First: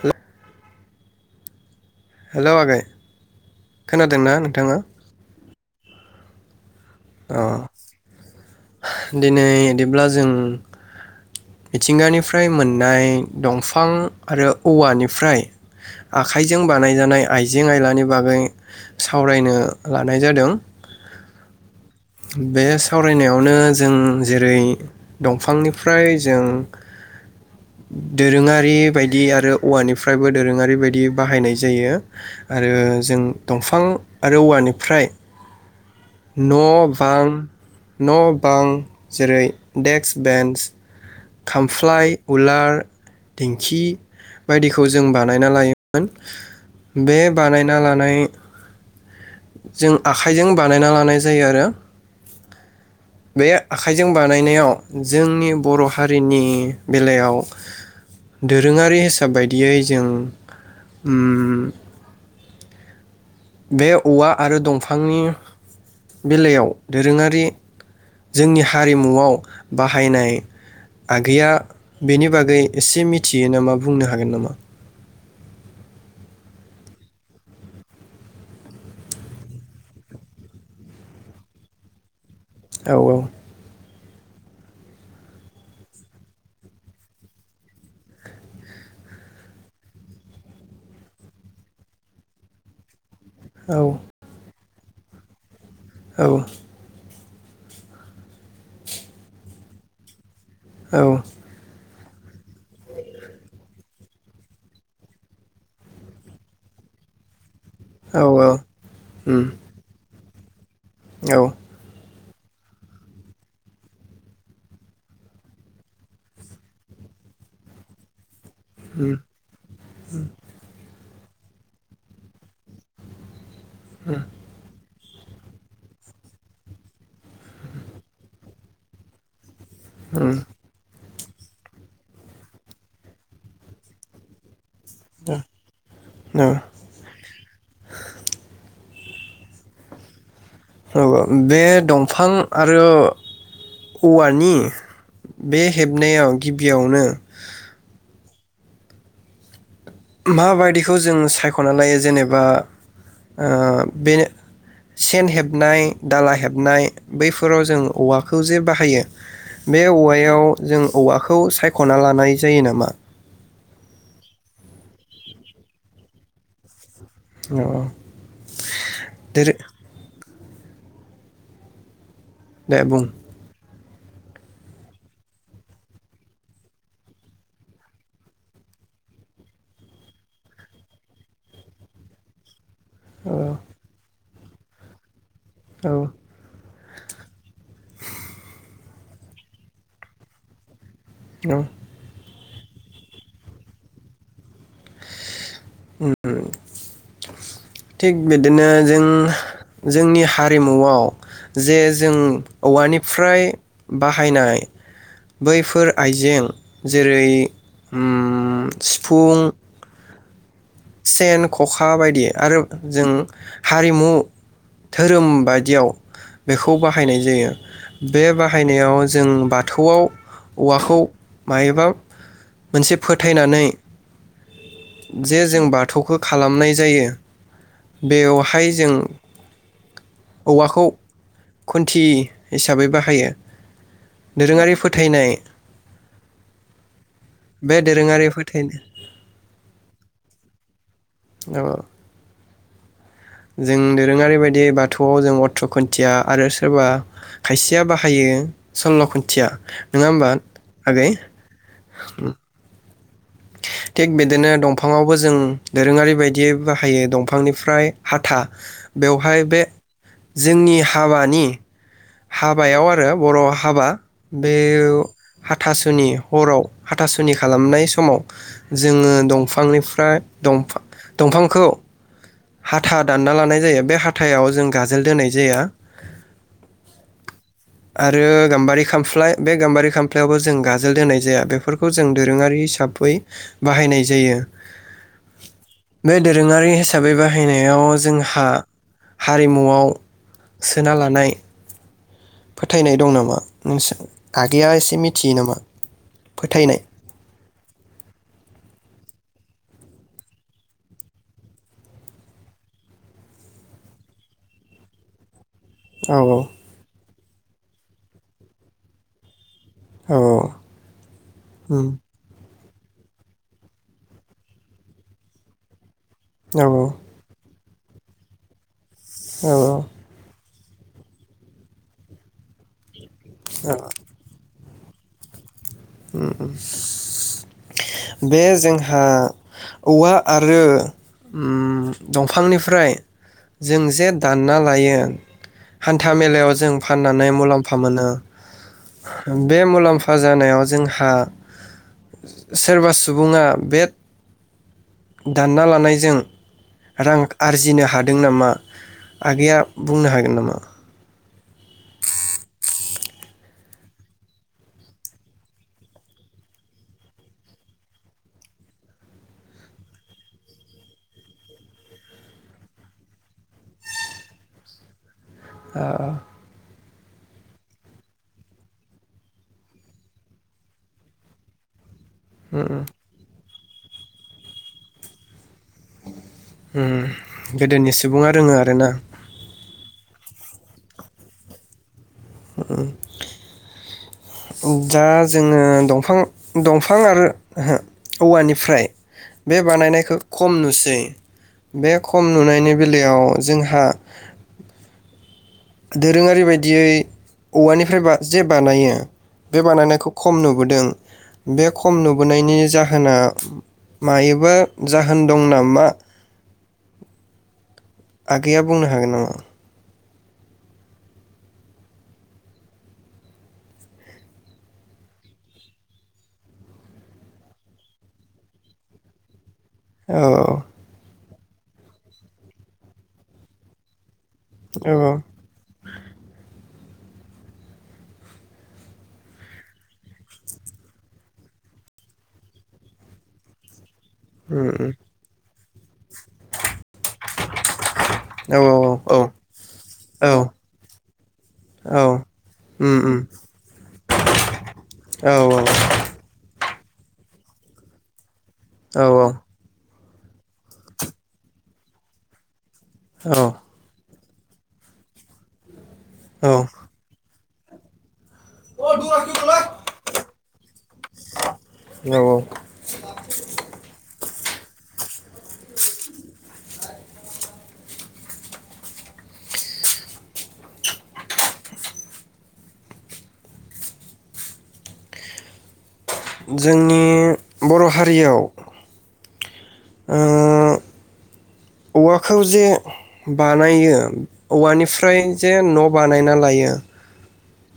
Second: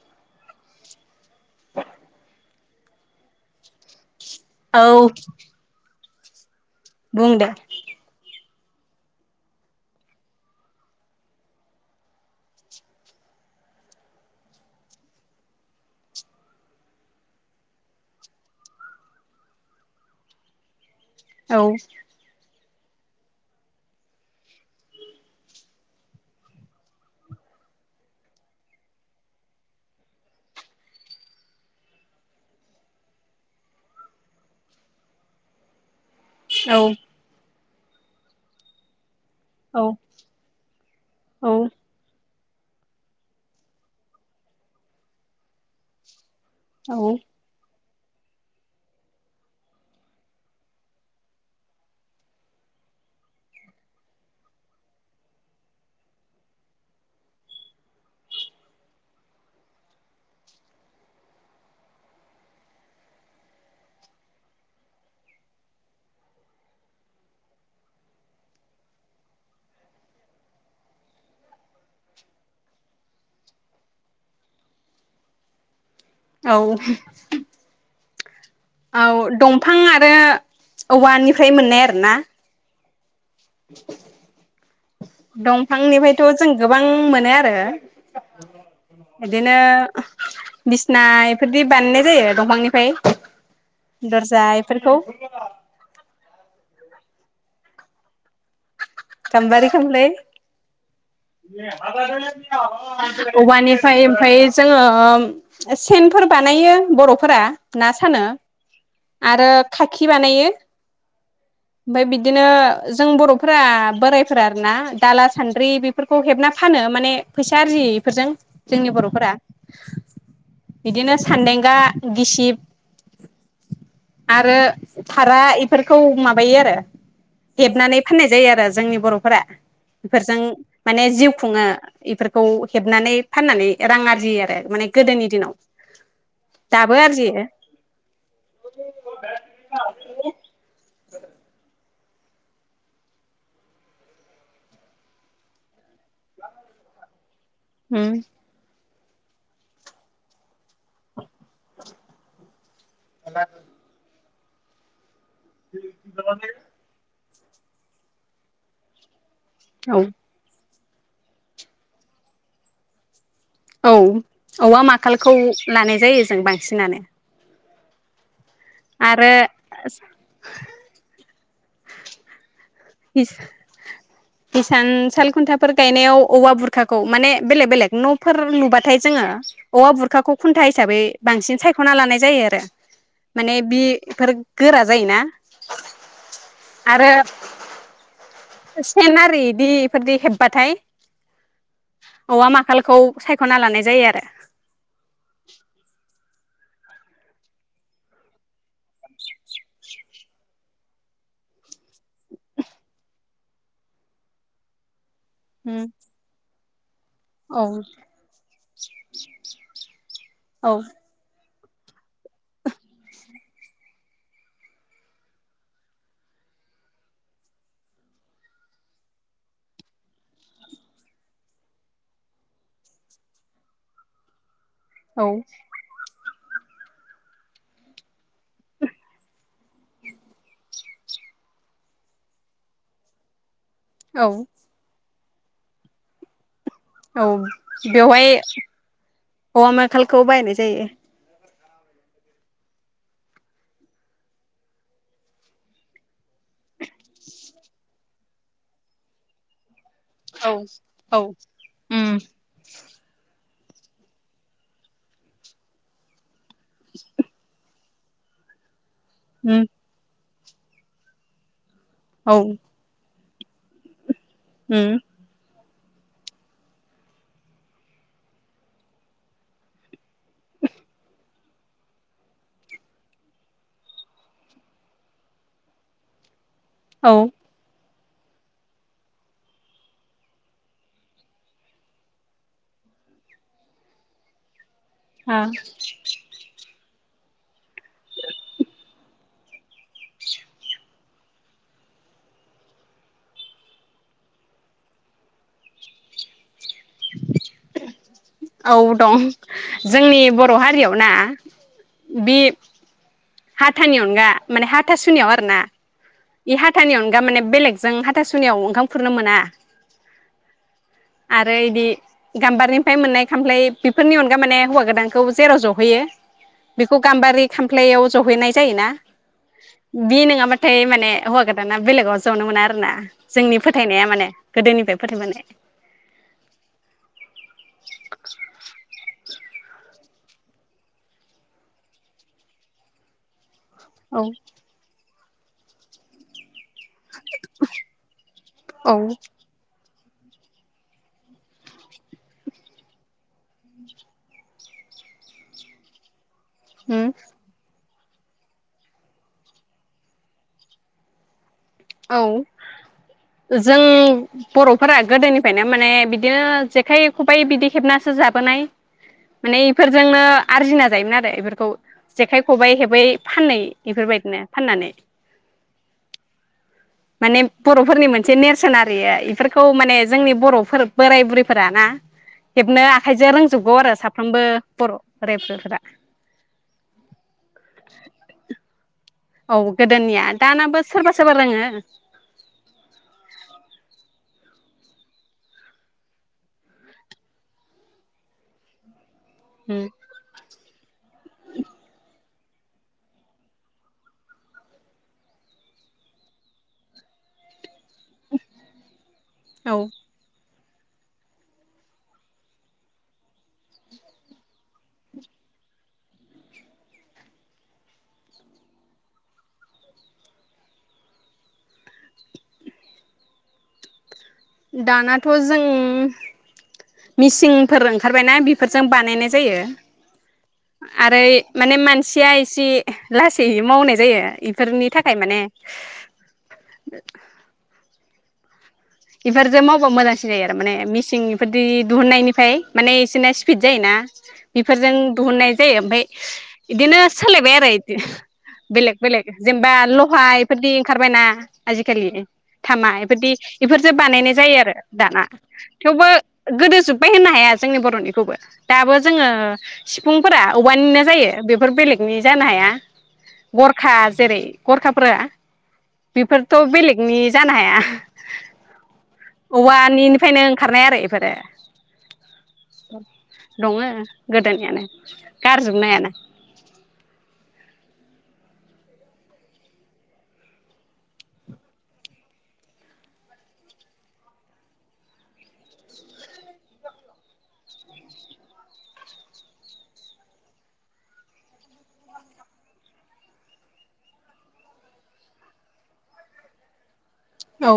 हेल' hello आगै खोनादोंना नोंथाङा औ अ बुंदो दिनै इदिब्ला जों मिथिंगानिफ्राय मोननाय दंफां आरो औवानिफ्राय आखाइजों बानायजानाय आइजें आयलानि बागै सावरायनो लानाय जादों औ बे सावरायनायावनो जों जेरै दंफांनिफ्राय जों दोरोङारि बायदि आरो औवानिफ्रायबो दोरोङारि बायदि बाहायनाय जायो आरो जों दंफां आरो औवानिफ्राय औ न' बां न' बां जेरै औ डेक्स बेन्स खामफ्लाय उलार दिंखि बायदिखौ जों बानायना लायोमोन औ बे बानायना ला नाय जों आखाइजों बा नायना लानाय जायो आरो बे आखाइजों बानायनायाव जोंनि बर' हारिनि बेलायाव दोरोङारि हिसाब बायदियै जों उम बे औवा आरो दंफांनि बेलायाव दोरोङारि जोंनि हारिमुआव बाहायनाय आगैया बेनि बागै एसे मिथियो नामा बुंनो हागोन नामा औ औ दंफां आरो औवानिफ्राय मोननाय आरोना औ औ दंफांनिफायथ' जों गोबां मोनो आरो बिदिनो बिसना इफोरदि बानायनाय जायो दंफांनिफ्राय औ दरजा फोरखौ औ गामबारि खाम्फाय औ [inaudible] औवानिफ्राय ओमफाय जोङो सेनफोर बानायो बर'फोरा ना औ सानो औ उम आरो खाखि बानायो औ ओमफाय बिदिनो जों बर'फोरा बोरायफोरा आरो ना दाला सान्द्रि बेफोरखौ हेबना फानो माने फैसा आरजियो इफोरजों जोंनि बर'फोरा बिदिनो सान्देंगा गिसिब आरो फारा इफोरखौ माबायो आरो हेबनानै फाननाय जायो आरो जोंनि बरफोरा उम बेफोरजों माने जिउ खुंङो बेफोरखौ हेबनानै फाननानै रां आरजियो आरो माने गोदोनि दिनाव औ दाबो आरजियो। औ वा बे दं बिफां आरो औवानि बे हेबनायाव गिबियावनो उम माबायदिखौ जों सायखना लायो जेनेबा ओ बेनो सेन हेबनाय दाला हेबनाय बैफोराव जों औवाखौ जे बाहायो बे औ औवायाव जों औवाखौ सायखना लानाय जायो नामा? औ औवा माखालखौ लानाय जायो जों बांसिनानो। अह आरो दे बुं हिस हिसान साल खुन्थाफोर गायनायाव औवा बुरखाखौ माने बेलेक बेलेग न'फोर नुबाथाय जोंङो औवा बुरखाखौ खुन्था हिसाबै बांसिन सायखना लानाय जायो आरो। औ माने बि फोर गोरा जायोना औ आरो सेन आरो बिदि इफोरदि हेबबाथाय औ औवा माखालखौ सायखना लानाय जायो आरो। उम थिग बिदिनो जों जोंनि हारिमुआव जे जों औवानिफ्राय बाहायनाय उम बैफोर आइजें जेरै औ उम सिफुं औ सेन खखा बायदि आरो जों हारिमु धोरोम बायदियाव बेखौ बाहायनाय जायो। बे बाहायनायाव जों बाथौआव औवाखौ मायोबा मोनसे फोथायनानै औ जे जों बाथौखौ खालामनाय जायो बेवहाय जों औवाखौ खुन्थि हिसाबै बाहायो। औ दोरोंङारि फोथायनाय औ बे दोरोङारि बेवहाय फोथायनाय औवा माखलखौ बायनोसै जायो। औ जों दोरोंङारि बायदि बाथौआव जों अथ्र खुन्थिया आरो सोरबा खायसेया बाहायो सल्ल' खुन्थिया नंङा होमबा औ आगै? औ उम थिग बिदिनो दंफाङावबो जों दोरोङारि बायदि बिदि बाहायो दंफांनिफ्राय हाथा बेवहाय उम बे जोंनि हाबानि औ हाबायाव आरो बर' हाबा। बे उम हाथासुनि हराव हाथासुनि खालामनाय समाव जोङो दंफांनिफ्राय दंफां दंफांखौ हाथा दानना लानाय जायो बे हाथाव जों गाजोल दोनाय जाया औ। आरो गाम्बारि खामफ्लाय बे गाम्बारि खामफ्लायावबो जों गाजोल दोननाय जाया बेफोरखौ जों दोरोङारि हिसाबै बाहायनाय जायो। आ बे दोरोङारि हि हिसाबै बाहायनायाव जोंहा हारिमुआव सोना लानाय फोथायनाय दं नामा नोंसोर आगैया एसे मिथियो नामा फोथायनाय औ दं जोंनि बर' हारियाव ना बे हाथानि अनगा माने हाथासुनियाव आरो ना औ हाथानि अनगा थारमाने बेलेगजों हाथासुनियाव ओंखाम खुरनो मोना। औ। गाम्बारनिफ्राय मोननाय खामफ्लाय बेफोरनि अनगा माने हौवा गोदानखौ जेराव जहैयो औ बेखौ गामबारि खामफ्लायाव जहैनाय जायोना औ बि नोङा माने माने हौवा गोदाना बेलेगाव जनो मोना आरो ना। जोंनि औ फोथायनाया माने गोदोनिफ्राय फोथायबोनाय बे जोंहा औवा आरो दंफांनिफ्राय जों जे औ दानना लायो। हान्था मेलायाव जों फाननानै मुलाम्फा मोनो औ बे मुलामफा खहा जानायाव जोंहा सोरबा सुबुङा बे दानना लानायजों उम रां आरजिनो हादों दों नामा आगैया बुंनो हागोन नामा। औ जों बर'फोरा गोदोनिफ्रायनो माने बिदिनो जेखाइ खबाइ बिदि हेबनासो जाबोनाय माने इफोरजोंनो आरजिना जायोमोन आरो इफोरखौ जेखाइ खबाइ खेबै फानै इफोरबायदिनो फाननानै। औ माने बर'फोरनि मोनसे नेरसोन आरो इयो इफोरखौ माने जोंनि बर'फोर बोराय बुरैफोरा ना उम हेबनो आखाइजों रों जोबगौ आरो साफ्रोमबो बर' बोराय बुरैफोरा उम्म गोदोनि सुबुंङा रोंङो आरो ना? औ गोदोनिया दानाबो सोरबा सोरबा रोंङो। उम्म दा जोंङो दंफां दंफां आरो ओहो औवानिफ्राय बे उम बानायनायखौ खम नुस सै बे खम नुनायनि बेलायाव जोंहा दोरोंङारि बायदियै औवानि फ्राय जे बानायो बे औ बानायनायखौ खम नुब नुबोदों बे खम नुबोनायनि जाहोना मायोबा जाहोन दं नामा आगैया बुंनो हागोन नामा? दानाथ' जों मिसिंफोर ओंखारबायना बेफोरजों बानायनाय जायो। औ आरो माने मानसिया एसे लासैै मावनाय जायो। बेफोरनि थाखाय औ माने [inaudible] इफोरजों मावबा मोजांसिन जायो आरो माने मिसिं बेफोरदि दिहुननायनिफ्राय माने इसोरना स्पिद जायो ना। औ उम उम बेफोरजों दोहुननाय दे ओमफ्राय बिदिनो सोलायबाय आरोदि बेलेग बेलेग औ जेनेबा औ लहाय इफोरदि ओंखारबायना औ आजिखालि थामा उम उम इफोरदि बेफोरजों बानायनाय जायो आरो दाना औ थेवबो गोदो जोब्बाय होननो हाया जोंनि बर'निखौबो दाबो जोंङो सिफुंफोरा औवानिनो जायो बेफोर बेलेगनि जानो हाया। गरखा जेरै गरखाफोरा बेफोरथ' बेलेगनि जानो हाया औ औवानिनफ्रायनो ओंखारनाय आरो एफोरो औ औ दङो गोदोनियानो गारजोबनो हायाना जोंनि बर' हारियाव ओ औवाखौ जे बानायो औवानिफ्राय जे न' बानायना लायो। औ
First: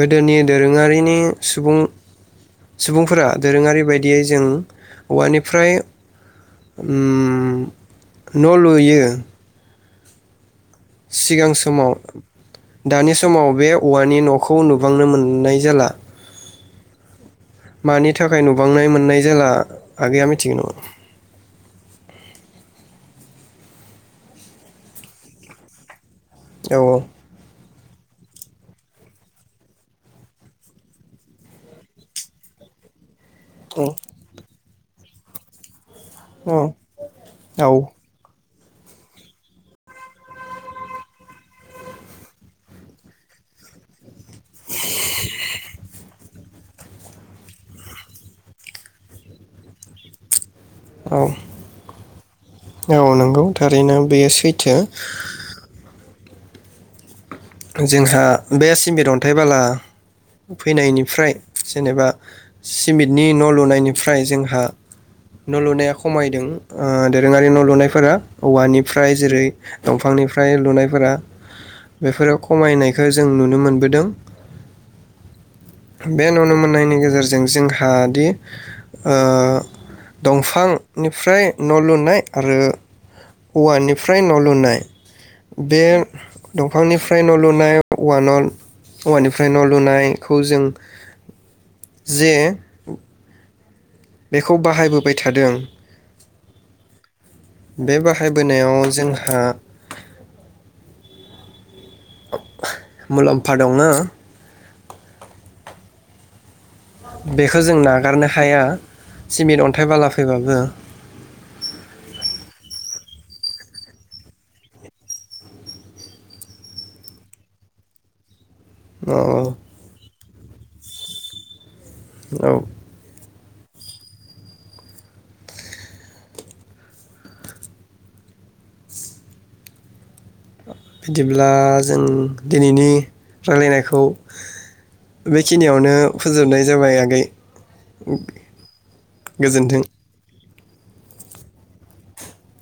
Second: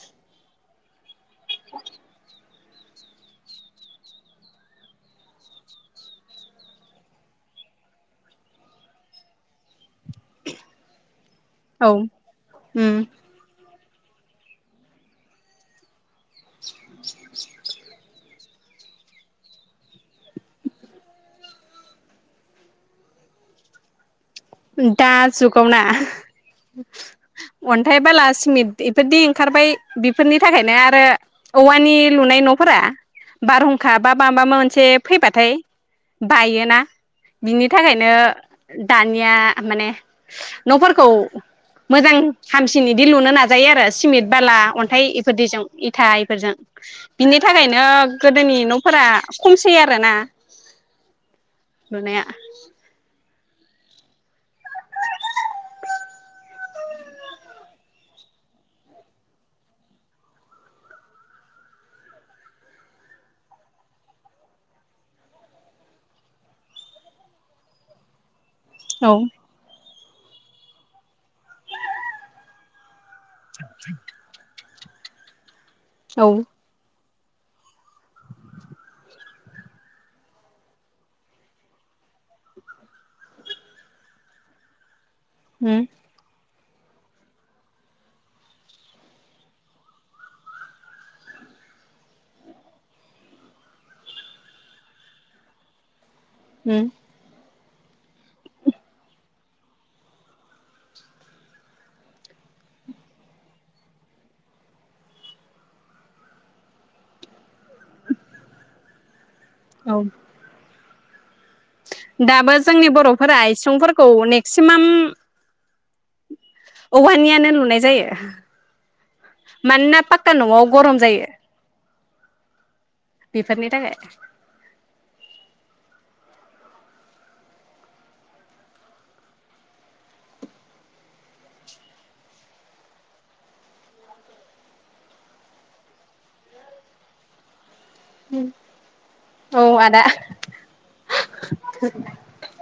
गोदोनि दोरोंङारिनि सुबुं सुबुंफोरा दोरोंङारि बायदियै जों औवानिफ्राय उम्म न' लुयो। सिगां औ समाव उम दानि समाव बे औवानि न'खौ नुबांनो मोननाय जाला, [unintelligible] मानि थाखाय नुबांनाय मोननाय जाला आगैया मिथिगौ नामा? दा जुगावना, औ औ अन्थाइ बाला सिमेन्ट बेफोरदि ओंखारबाय बेफोरनि थाखायनो आरो औवानि लुनाय न'फोरा, औ बारहुंखा बा बा मोन से फैबाथाय, बायोना बिनि औ थाखायनो दा दानिया माने न'फोरखौ मोजां हामसिन बिदि लुनो नाजायो आरो सिमेन्ट बाला अन्थाइ इफोरदिजों इथा इफोरजों बिनि थाखायनो गोदोनि न'फोरा खमसै आरोना, औ लुनाया औ नंगौ थार ओरैनो बेयो सैथो, जोंहा बे सिमेट अन्थाइ बाला फैनायनिफ्राय जेनेबा सिमेटनि न' लुनायनिफ्राय जोंहा न' लुनाया खमायदों ओ दोरोङारि न' लुनायफोरा, औ औवानिफ्राय जेरै दंफांनिफ्राय लुनायफोरा बेफोराव खमायनाय जों नुनो मोनबोदों, औ बे नुनो मोननायनि गेजेर जों जोंहा दि दंफांनिफ्राय न' लुनाय आरो औवानिफ्राय न' लुनाय बे उम दंफांनि फ्राय न' लुनाय औ न औवानिफ्राय न' लुनायखौ जों जे बेखौ बाहायबोबाय थादों, उम बे बाहायबोनायाव जोंहा, मुलाम्फा दङो बेखौ जों नागारनो हाया, सिमेन्ट अन्थाइ औ बाला फैबाबो दाबो जोंनि बर'फोरा इसंफोरखौ मेक्सिमाम, औवानियानो लुनाय जायो। औ पाकानि न'आव गरम जायो। औ बेफोरनि थाखाय बिदिब्ला जों दिनैनि रायलायनायखौ बेखिनियावनो फोजोबनाय जाबाय आगै, औ गोजोन्थों आदा, [unintelligible]